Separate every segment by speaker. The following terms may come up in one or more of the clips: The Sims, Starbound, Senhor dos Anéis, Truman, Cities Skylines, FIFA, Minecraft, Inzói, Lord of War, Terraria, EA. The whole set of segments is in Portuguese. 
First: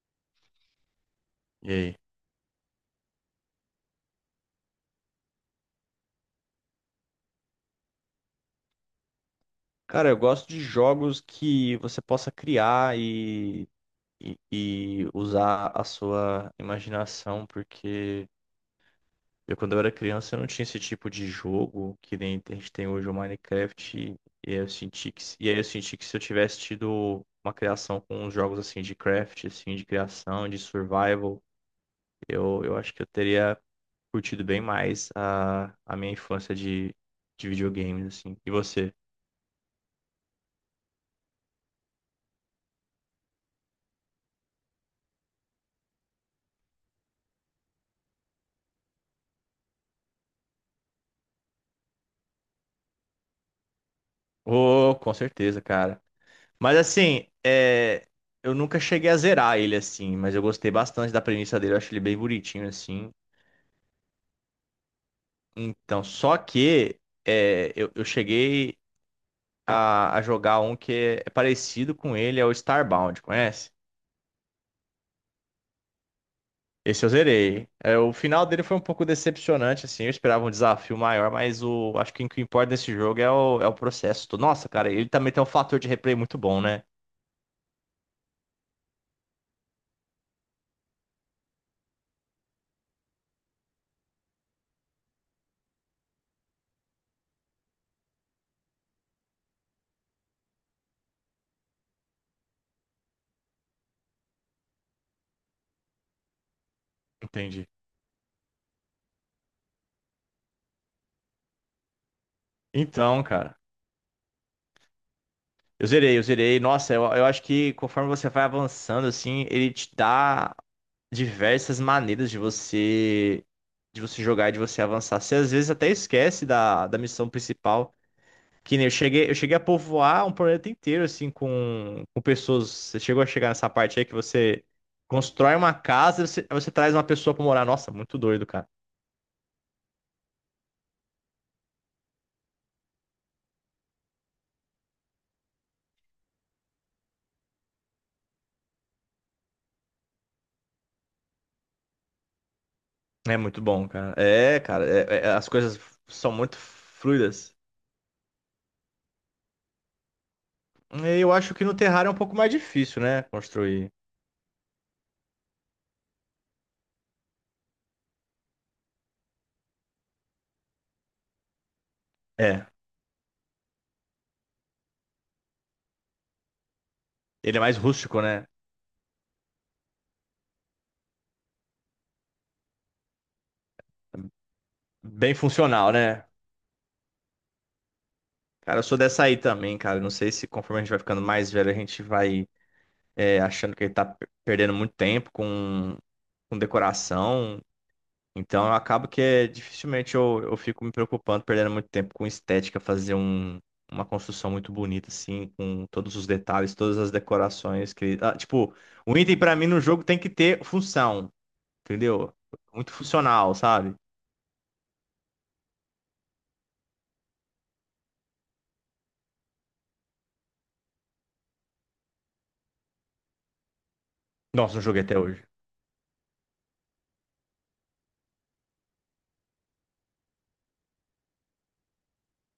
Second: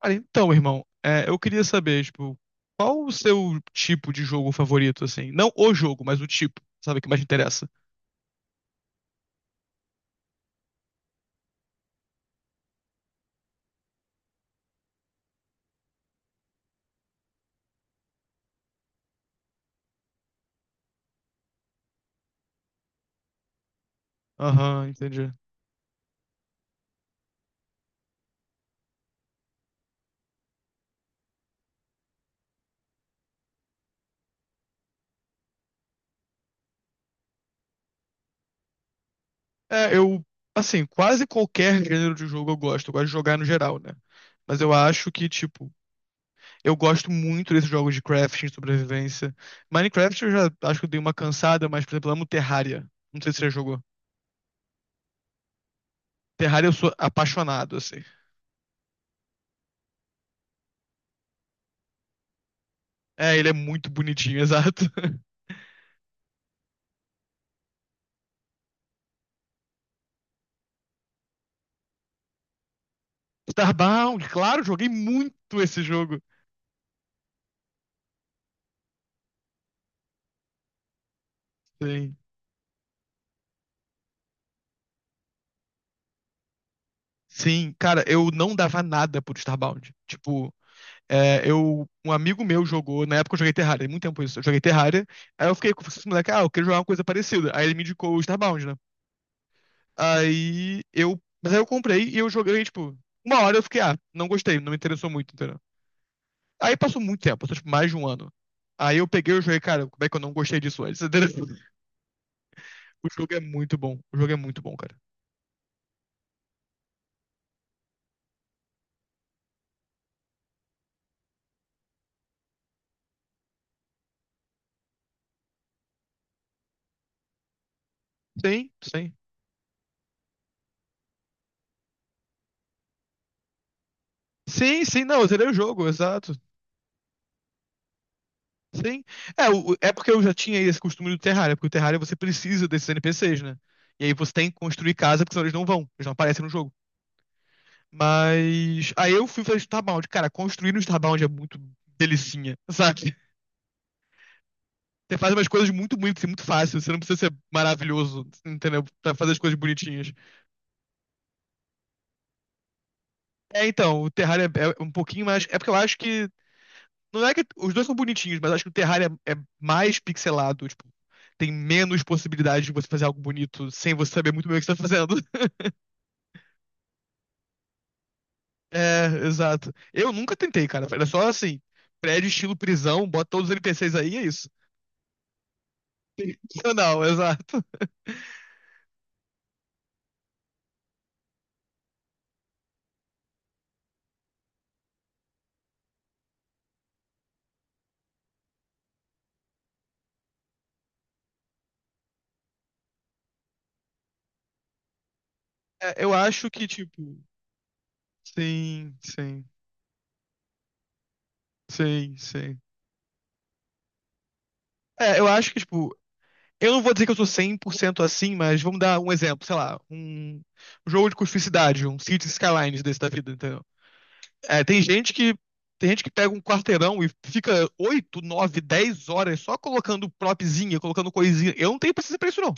Speaker 1: Cara, então, irmão, eu queria
Speaker 2: E aí?
Speaker 1: saber, tipo, qual o seu tipo de jogo favorito, assim? Não o jogo, mas o tipo, sabe, que mais te interessa.
Speaker 2: Cara, eu gosto de jogos que você possa criar e usar a sua imaginação, porque quando eu era criança, eu não tinha esse tipo de jogo que nem a gente tem hoje o Minecraft.
Speaker 1: Aham, entendi.
Speaker 2: E aí eu senti que se eu tivesse tido uma criação com uns jogos assim de craft, assim, de criação, de survival, eu acho que eu teria curtido bem mais a minha infância de videogames, assim. E você?
Speaker 1: É, eu, assim, quase qualquer gênero de jogo eu gosto. Eu gosto de jogar no geral, né? Mas eu acho que, tipo, eu gosto muito desses jogos de crafting, sobrevivência. Minecraft eu já acho que eu dei uma cansada, mas, por exemplo, eu amo Terraria. Não sei se você já jogou.
Speaker 2: Oh, com certeza, cara.
Speaker 1: Terraria eu
Speaker 2: Mas
Speaker 1: sou
Speaker 2: assim,
Speaker 1: apaixonado, assim.
Speaker 2: eu nunca cheguei a zerar ele assim, mas eu gostei bastante da premissa dele, eu acho ele bem bonitinho assim.
Speaker 1: É, ele é muito bonitinho, exato.
Speaker 2: Então, só que eu cheguei a jogar um que é parecido com ele, é o Starbound, conhece?
Speaker 1: Starbound, claro, joguei muito esse jogo.
Speaker 2: Esse eu zerei. É, o final dele foi um pouco decepcionante, assim, eu esperava um desafio maior, mas acho
Speaker 1: Sim,
Speaker 2: que o que importa nesse jogo é é o processo. Nossa, cara, ele também tem um fator de replay muito bom, né?
Speaker 1: sim, cara, eu não dava nada por Starbound. Tipo, um amigo meu jogou, na época eu joguei Terraria, muito tempo isso, eu joguei Terraria, aí eu fiquei com esse moleque, ah, eu queria jogar uma coisa parecida. Aí ele me indicou o Starbound, né? Mas aí eu comprei e eu joguei, tipo, uma hora eu fiquei, ah, não gostei, não me interessou muito, entendeu? Aí passou muito tempo, passou tipo
Speaker 2: Entendi.
Speaker 1: mais de um ano. Aí eu peguei e joguei, cara, como é que eu não gostei disso antes? entendeu? O
Speaker 2: Então,
Speaker 1: jogo é
Speaker 2: cara.
Speaker 1: muito bom, o jogo é muito bom, cara.
Speaker 2: Eu zerei. Nossa, eu acho que conforme você vai avançando, assim, ele te dá diversas maneiras de você jogar e de você avançar. Você às vezes até esquece da, da missão principal.
Speaker 1: Sim,
Speaker 2: Que nem eu
Speaker 1: sim.
Speaker 2: cheguei, eu cheguei a povoar um planeta inteiro, assim, com pessoas. Você chegou a chegar nessa parte aí que você
Speaker 1: Sim, sim, não, eu zerei o
Speaker 2: constrói uma
Speaker 1: jogo,
Speaker 2: casa,
Speaker 1: exato.
Speaker 2: você traz uma pessoa pra morar. Nossa, muito doido, cara.
Speaker 1: Sim. É porque eu já tinha esse costume do Terraria, porque o Terraria você precisa desses NPCs, né? E aí você tem que construir casa, porque senão eles não vão, eles não aparecem no jogo. Mas aí eu fui fazer Starbound. Cara, construir no Starbound é muito delicinha, sabe?
Speaker 2: É muito bom, cara. É, cara,
Speaker 1: Você faz umas
Speaker 2: as
Speaker 1: coisas
Speaker 2: coisas
Speaker 1: muito bonitas, e
Speaker 2: são
Speaker 1: muito
Speaker 2: muito
Speaker 1: fácil. Você não precisa ser
Speaker 2: fluidas.
Speaker 1: maravilhoso, entendeu? Pra fazer as coisas bonitinhas.
Speaker 2: Eu acho que no Terraria é um pouco mais difícil, né?
Speaker 1: É,
Speaker 2: Construir.
Speaker 1: então, o Terraria é um pouquinho mais. É porque eu acho que. Não é que os dois são bonitinhos, mas acho que o Terraria é mais pixelado, tipo, tem menos possibilidade
Speaker 2: É.
Speaker 1: de você fazer algo bonito sem você saber muito bem o que você tá fazendo.
Speaker 2: Ele é mais rústico, né?
Speaker 1: É, exato. Eu nunca tentei, cara. Era só assim, prédio estilo prisão, bota todos os NPCs aí, é isso.
Speaker 2: Bem funcional, né?
Speaker 1: Não, exato.
Speaker 2: Cara, eu sou dessa aí também, cara. Não sei se conforme a gente vai ficando mais velho, a gente vai é, achando que ele tá per- perdendo muito tempo com decoração. Então, eu acabo que é, dificilmente eu fico me preocupando, perdendo muito tempo com estética, fazer um, uma construção muito bonita, assim, com
Speaker 1: É, eu
Speaker 2: todos os
Speaker 1: acho que,
Speaker 2: detalhes, todas
Speaker 1: tipo,
Speaker 2: as decorações que. Ah, tipo,
Speaker 1: sim,
Speaker 2: o item
Speaker 1: sim,
Speaker 2: pra mim no jogo tem que ter função.
Speaker 1: sim,
Speaker 2: Entendeu?
Speaker 1: sim.
Speaker 2: Muito funcional, sabe?
Speaker 1: É, eu acho que, tipo, eu não vou dizer que eu sou 100% assim, mas vamos dar um exemplo, sei lá, um jogo de cuspicidade, um Cities Skylines desse da vida, entendeu? É,
Speaker 2: Nossa, não joguei até hoje.
Speaker 1: tem gente que pega um quarteirão e fica 8 9 10 horas só colocando propzinha, colocando coisinha. Eu não tenho paciência pra isso, não.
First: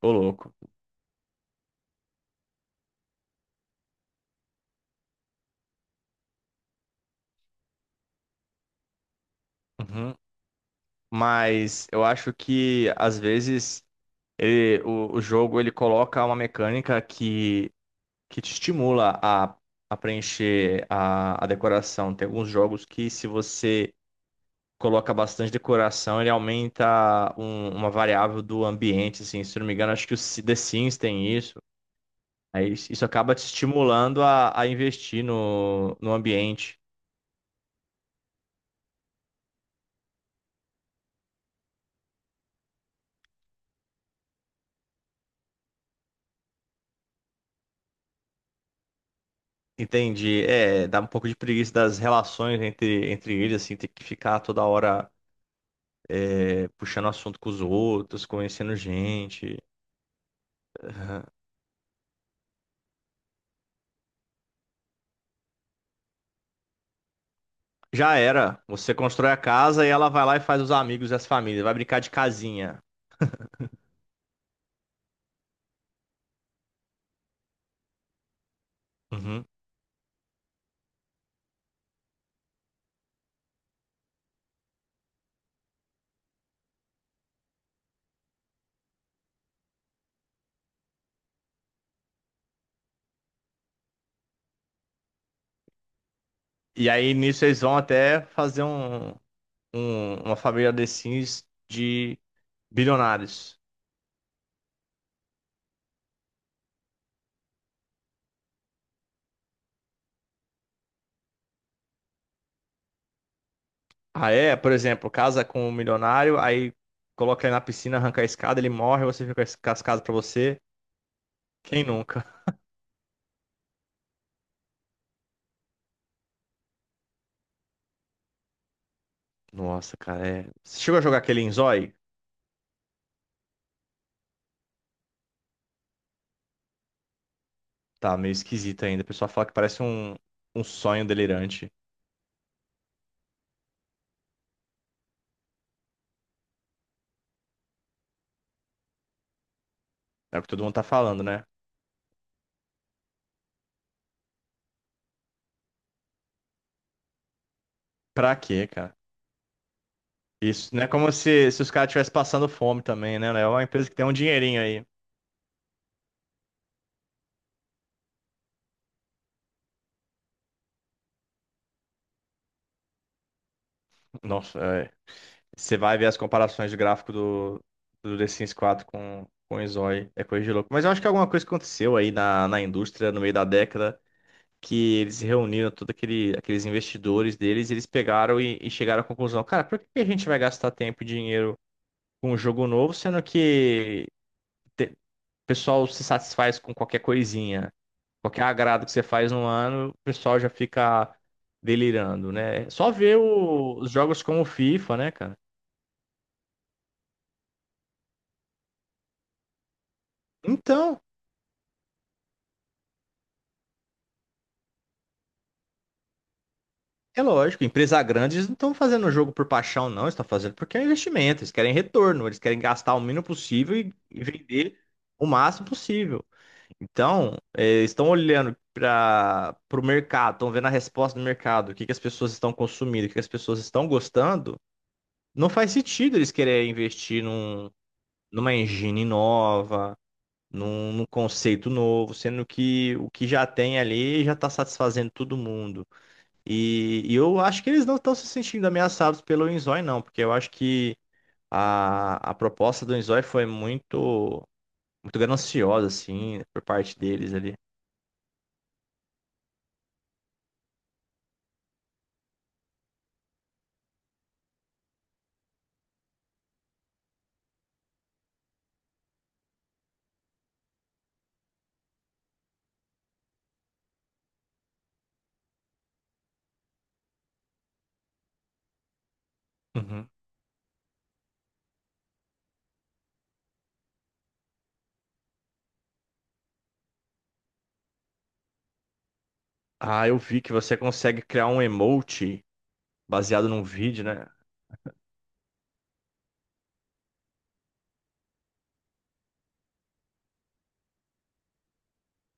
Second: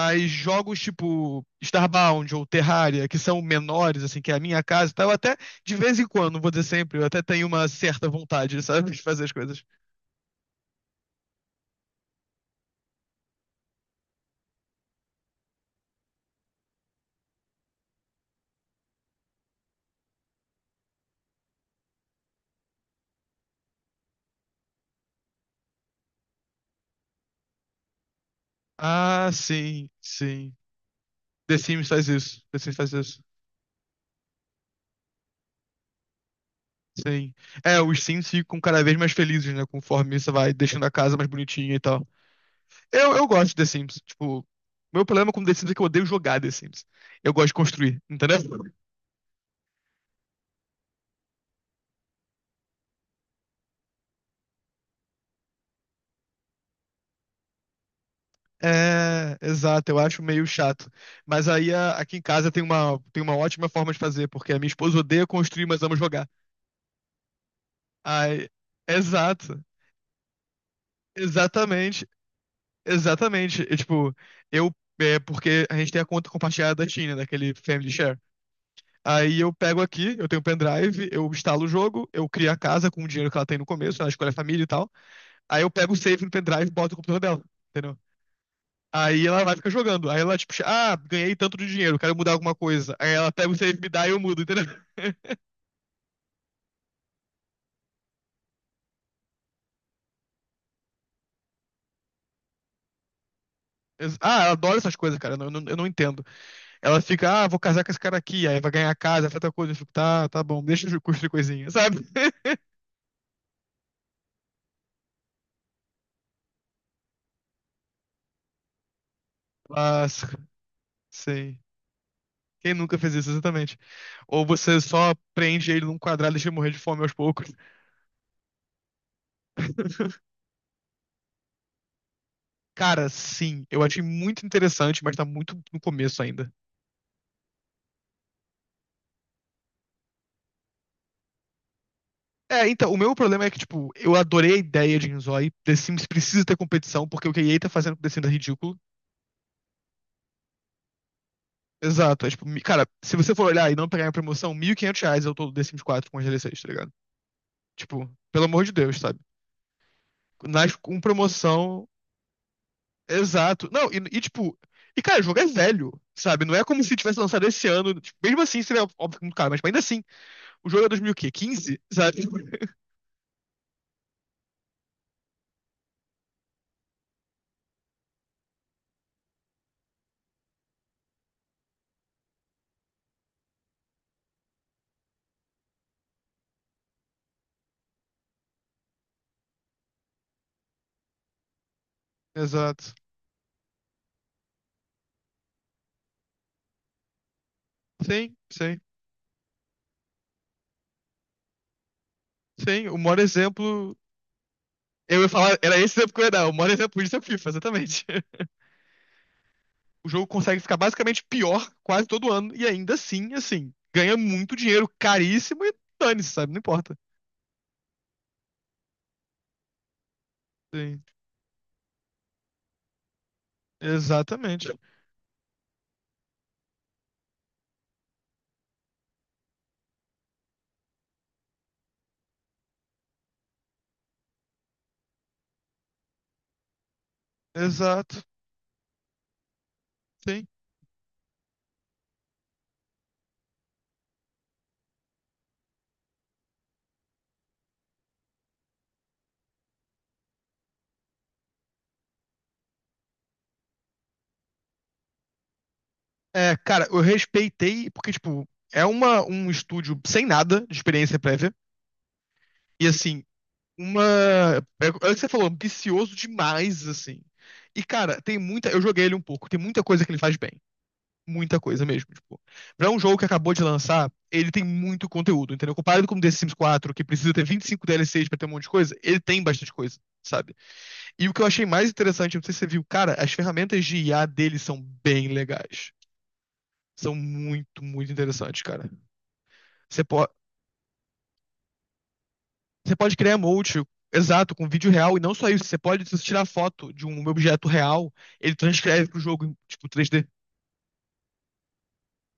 Speaker 2: Ô, louco.
Speaker 1: jogos tipo Starbound ou Terraria, que são menores, assim, que é a minha casa e tal, eu até, de vez em quando, não vou dizer sempre, eu até tenho uma certa vontade, sabe, de fazer as coisas.
Speaker 2: Uhum. Mas eu acho que às vezes o jogo ele coloca uma mecânica que te estimula a preencher a decoração. Tem alguns jogos que se você coloca bastante decoração, ele aumenta uma variável do ambiente,
Speaker 1: Ah,
Speaker 2: assim. Se eu não me
Speaker 1: sim,
Speaker 2: engano, acho que
Speaker 1: sim.
Speaker 2: The Sims tem isso.
Speaker 1: The Sims faz isso. The
Speaker 2: Aí
Speaker 1: Sims
Speaker 2: isso
Speaker 1: faz
Speaker 2: isso
Speaker 1: isso.
Speaker 2: acaba te estimulando a investir no, no ambiente.
Speaker 1: Sim. É, os Sims ficam cada vez mais felizes, né? Conforme você vai deixando a casa mais bonitinha e tal. Eu gosto de The Sims. Tipo, meu problema com The Sims é que eu odeio jogar The Sims. Eu gosto de construir, entendeu?
Speaker 2: Entendi. É, dá um pouco de preguiça das relações entre, entre eles, assim, ter que ficar toda hora é, puxando assunto com os outros, conhecendo
Speaker 1: É,
Speaker 2: gente.
Speaker 1: exato, eu acho meio chato.
Speaker 2: Aham.
Speaker 1: Mas aí aqui em casa tem uma ótima forma de fazer, porque a minha esposa odeia construir, mas ama jogar.
Speaker 2: Já
Speaker 1: Aí,
Speaker 2: era. Você constrói a
Speaker 1: exato,
Speaker 2: casa e ela vai lá e faz os amigos e as famílias. Vai brincar
Speaker 1: exatamente,
Speaker 2: de casinha.
Speaker 1: exatamente. E, tipo, eu, é porque a gente tem a conta compartilhada da China, daquele Family Share. Aí
Speaker 2: Uhum.
Speaker 1: eu pego aqui, eu tenho um pendrive, eu instalo o jogo, eu crio a casa com o dinheiro que ela tem no começo, ela escolhe a família e tal. Aí eu pego o save no pendrive e boto no computador dela, entendeu? Aí ela vai ficar jogando. Aí ela, tipo, ah, ganhei tanto de dinheiro, quero mudar alguma coisa. Aí ela pega o save, me dá e eu mudo, entendeu?
Speaker 2: E aí nisso eles vão até fazer um, uma família The Sims de bilionários.
Speaker 1: Ah, ela adora essas coisas, cara. Eu não entendo. Ela fica, ah, vou casar com esse cara aqui, aí vai ganhar casa, faz outra coisa. Eu fico, tá, tá bom, deixa eu construir coisinha, sabe?
Speaker 2: Ah, é? Por exemplo, casa com um milionário, aí coloca ele na piscina, arranca a escada, ele morre, você fica com as casas pra
Speaker 1: Mas,
Speaker 2: você.
Speaker 1: sei.
Speaker 2: Quem nunca?
Speaker 1: Quem nunca fez isso, exatamente? Ou você só prende ele num quadrado e deixa ele morrer de fome aos poucos.
Speaker 2: Nossa, cara, é. Você chegou a jogar aquele Inzói?
Speaker 1: Cara, sim, eu achei muito interessante, mas tá muito no começo ainda.
Speaker 2: Tá meio esquisito ainda. O pessoal fala que parece um, um sonho delirante.
Speaker 1: É, então, o meu problema é que, tipo, eu adorei a ideia de Inzói. The Sims precisa ter competição, porque o que a EA tá fazendo com The Sims é ridículo.
Speaker 2: É o que todo mundo tá falando, né?
Speaker 1: Exato. É, tipo, cara, se você for olhar e não pegar a promoção, R$ 1.500 eu tô do The Sims 4 com as DLCs, tá ligado? Tipo,
Speaker 2: Pra
Speaker 1: pelo amor
Speaker 2: quê,
Speaker 1: de
Speaker 2: cara?
Speaker 1: Deus, sabe?
Speaker 2: Isso
Speaker 1: Nas,
Speaker 2: não é
Speaker 1: com
Speaker 2: como se os
Speaker 1: promoção.
Speaker 2: caras estivessem passando fome também, né? É uma
Speaker 1: Exato.
Speaker 2: empresa
Speaker 1: Não,
Speaker 2: que tem um
Speaker 1: tipo.
Speaker 2: dinheirinho aí.
Speaker 1: E, cara, o jogo é velho, sabe? Não é como se tivesse lançado esse ano. Tipo, mesmo assim, seria óbvio que muito caro, mas tipo, ainda assim, o jogo é dois mil quê? Quinze, sabe?
Speaker 2: Nossa, é. Você vai ver as comparações de gráfico do, do The Sims 4 com o Inzói. É coisa de louco. Mas eu acho que alguma coisa aconteceu aí na, na indústria no meio da década, que eles reuniram todos aquele, aqueles investidores deles, e eles pegaram e chegaram à conclusão, cara, por que que a gente vai gastar tempo e dinheiro com um jogo novo,
Speaker 1: Exato.
Speaker 2: sendo que o pessoal se satisfaz com qualquer coisinha,
Speaker 1: Sim,
Speaker 2: qualquer
Speaker 1: sim.
Speaker 2: agrado que você faz no ano, o pessoal já fica delirando, né?
Speaker 1: Sim,
Speaker 2: Só
Speaker 1: o
Speaker 2: ver
Speaker 1: maior
Speaker 2: os
Speaker 1: exemplo.
Speaker 2: jogos como o FIFA, né,
Speaker 1: Eu ia
Speaker 2: cara?
Speaker 1: falar, era esse exemplo que eu ia dar. O maior exemplo disso é o FIFA, exatamente. O jogo consegue ficar
Speaker 2: Então,
Speaker 1: basicamente pior quase todo ano, e ainda assim, ganha muito dinheiro, caríssimo e dane-se, sabe? Não importa.
Speaker 2: é lógico, empresa grande, eles não estão fazendo o jogo por paixão, não, eles estão fazendo porque é um
Speaker 1: Sim,
Speaker 2: investimento, eles querem retorno, eles querem gastar o mínimo possível e
Speaker 1: exatamente.
Speaker 2: vender o máximo possível. Então, estão olhando para o mercado, estão vendo a resposta do mercado, o que que as pessoas estão consumindo, o que que as pessoas estão gostando. Não faz sentido eles quererem investir num,
Speaker 1: Exato,
Speaker 2: numa engine nova,
Speaker 1: sim.
Speaker 2: num, num conceito novo, sendo que o que já tem ali já está satisfazendo todo mundo. E eu acho que eles não estão se sentindo ameaçados pelo Inzói, não, porque eu acho que a proposta do Inzói foi muito, muito gananciosa, assim,
Speaker 1: É,
Speaker 2: por
Speaker 1: cara,
Speaker 2: parte
Speaker 1: eu
Speaker 2: deles ali.
Speaker 1: respeitei, porque, tipo, é um estúdio sem nada de experiência prévia, e assim, uma. É, é o que você falou, ambicioso demais, assim. E, cara, tem muita. Eu joguei ele um pouco, tem muita coisa que ele faz bem. Muita coisa mesmo. Tipo, pra um jogo que acabou de lançar, ele tem muito conteúdo, entendeu? Comparado com o The Sims 4, que precisa ter 25 DLCs pra ter um monte de coisa, ele tem bastante coisa,
Speaker 2: Uhum.
Speaker 1: sabe? E o que eu achei mais interessante, não sei se você viu, cara, as ferramentas de IA dele são bem legais. São muito, muito interessantes, cara. Você,
Speaker 2: Ah, eu
Speaker 1: pode
Speaker 2: vi que você consegue criar um emote
Speaker 1: você pode criar
Speaker 2: baseado num
Speaker 1: emote.
Speaker 2: vídeo, né?
Speaker 1: Exato, com vídeo real, e não só isso, você pode, se você tirar foto de um objeto real, ele transcreve pro jogo, em, tipo, 3D.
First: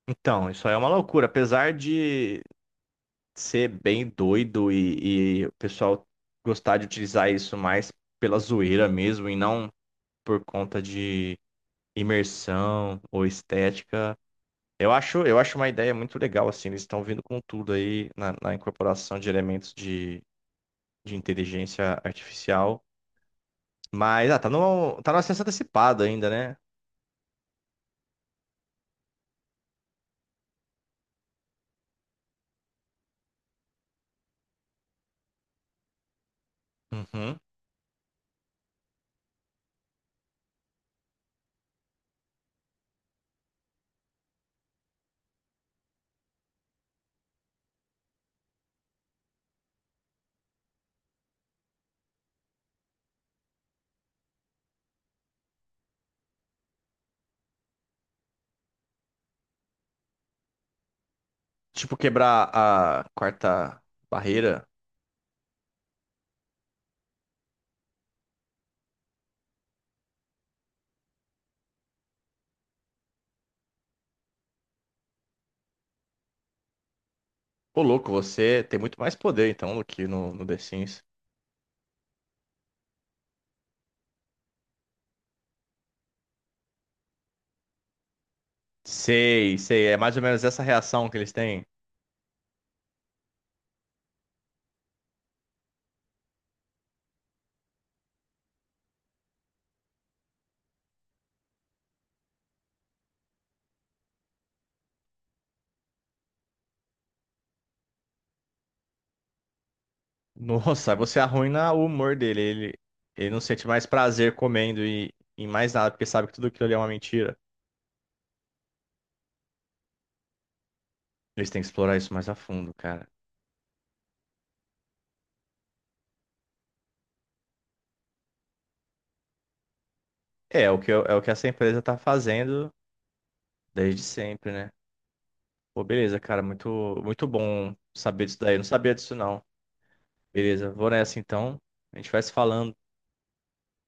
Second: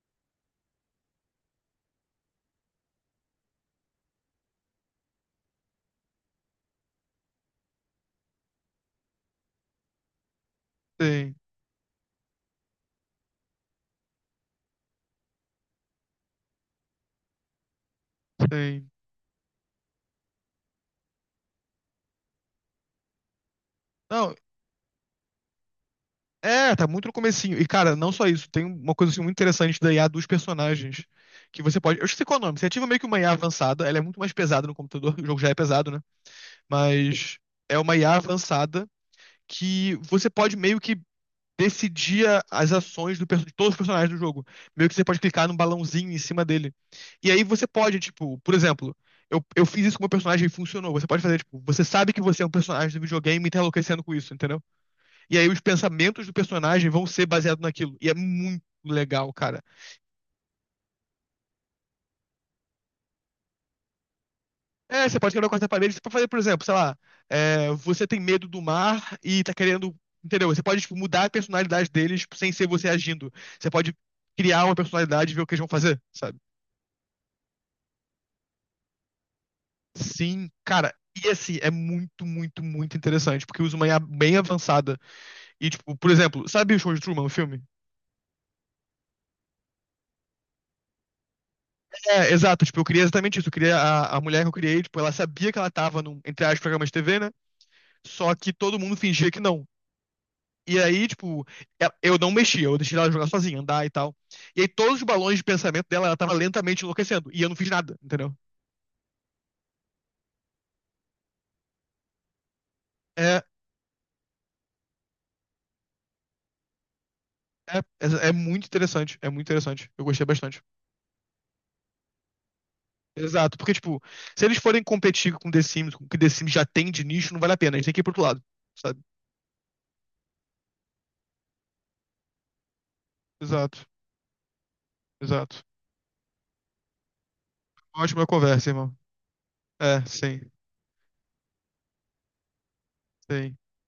Speaker 2: Então, isso aí é uma loucura. Apesar de ser bem doido e o pessoal gostar de utilizar isso mais pela zoeira mesmo e não por conta
Speaker 1: Tem,
Speaker 2: de imersão ou estética, eu acho uma ideia muito legal, assim. Eles estão vindo com tudo aí na, na
Speaker 1: tem.
Speaker 2: incorporação de elementos de inteligência artificial. Mas,
Speaker 1: Não,
Speaker 2: ah, tá no, tá no acesso antecipado ainda, né?
Speaker 1: é, tá muito no comecinho. E, cara, não só isso, tem uma coisa assim, muito interessante da IA dos personagens. Que você pode. Eu esqueci qual é o nome. Você ativa meio que uma IA avançada, ela é muito mais pesada no computador, o jogo já é pesado, né? Mas
Speaker 2: Uhum.
Speaker 1: é uma IA avançada que você pode meio que decidir as ações de todos os personagens do jogo. Meio que você pode clicar num balãozinho em cima dele. E aí você pode, tipo, por exemplo, eu fiz isso com o meu personagem e funcionou. Você pode fazer, tipo, você sabe que você é um personagem do videogame e tá enlouquecendo com isso, entendeu? E aí os pensamentos do personagem vão ser baseados naquilo. E é muito legal, cara.
Speaker 2: Tipo, quebrar a quarta barreira.
Speaker 1: É, você pode quebrar a quarta parede, você pode fazer, por exemplo, sei lá, é, você tem medo do mar e tá querendo. Entendeu? Você pode, tipo, mudar a personalidade deles sem ser você agindo. Você pode criar uma personalidade e ver o que eles vão fazer, sabe?
Speaker 2: Ô, louco, você tem muito mais poder, então, do que no, no
Speaker 1: Sim,
Speaker 2: The
Speaker 1: cara.
Speaker 2: Sims.
Speaker 1: E assim, é muito, muito, muito interessante, porque usa uma IA bem avançada. E, tipo, por exemplo, sabe o show de Truman, o filme?
Speaker 2: Sei, sei. É mais ou menos essa reação que eles têm.
Speaker 1: É, exato, tipo, eu queria exatamente isso. Eu queria a mulher que eu criei, tipo, ela sabia que ela tava num, entre aspas, programa de TV, né? Só que todo mundo fingia que não. E aí, tipo, eu não mexia, eu deixei ela jogar sozinha, andar e tal. E aí todos os balões de pensamento dela, ela tava lentamente enlouquecendo. E eu não fiz nada, entendeu?
Speaker 2: Nossa, você arruina o humor dele. Ele não
Speaker 1: É,
Speaker 2: sente mais prazer comendo e em mais nada, porque sabe que tudo aquilo ali é uma mentira.
Speaker 1: é muito interessante, é muito interessante. Eu gostei bastante.
Speaker 2: Eles têm que explorar isso mais a fundo, cara.
Speaker 1: Exato, porque, tipo, se eles forem competir com The Sims, com o que The Sims já tem de nicho, não vale a pena. A gente tem que ir pro outro lado, sabe?
Speaker 2: É, é o que, é o que essa empresa tá fazendo
Speaker 1: Exato,
Speaker 2: desde sempre, né?
Speaker 1: exato.
Speaker 2: Pô, beleza, cara. Muito, muito bom
Speaker 1: Ótima
Speaker 2: saber disso daí. Eu não
Speaker 1: conversa,
Speaker 2: sabia
Speaker 1: irmão.
Speaker 2: disso, não.
Speaker 1: É, sim,
Speaker 2: Beleza, vou nessa então. A gente vai se falando.
Speaker 1: sim.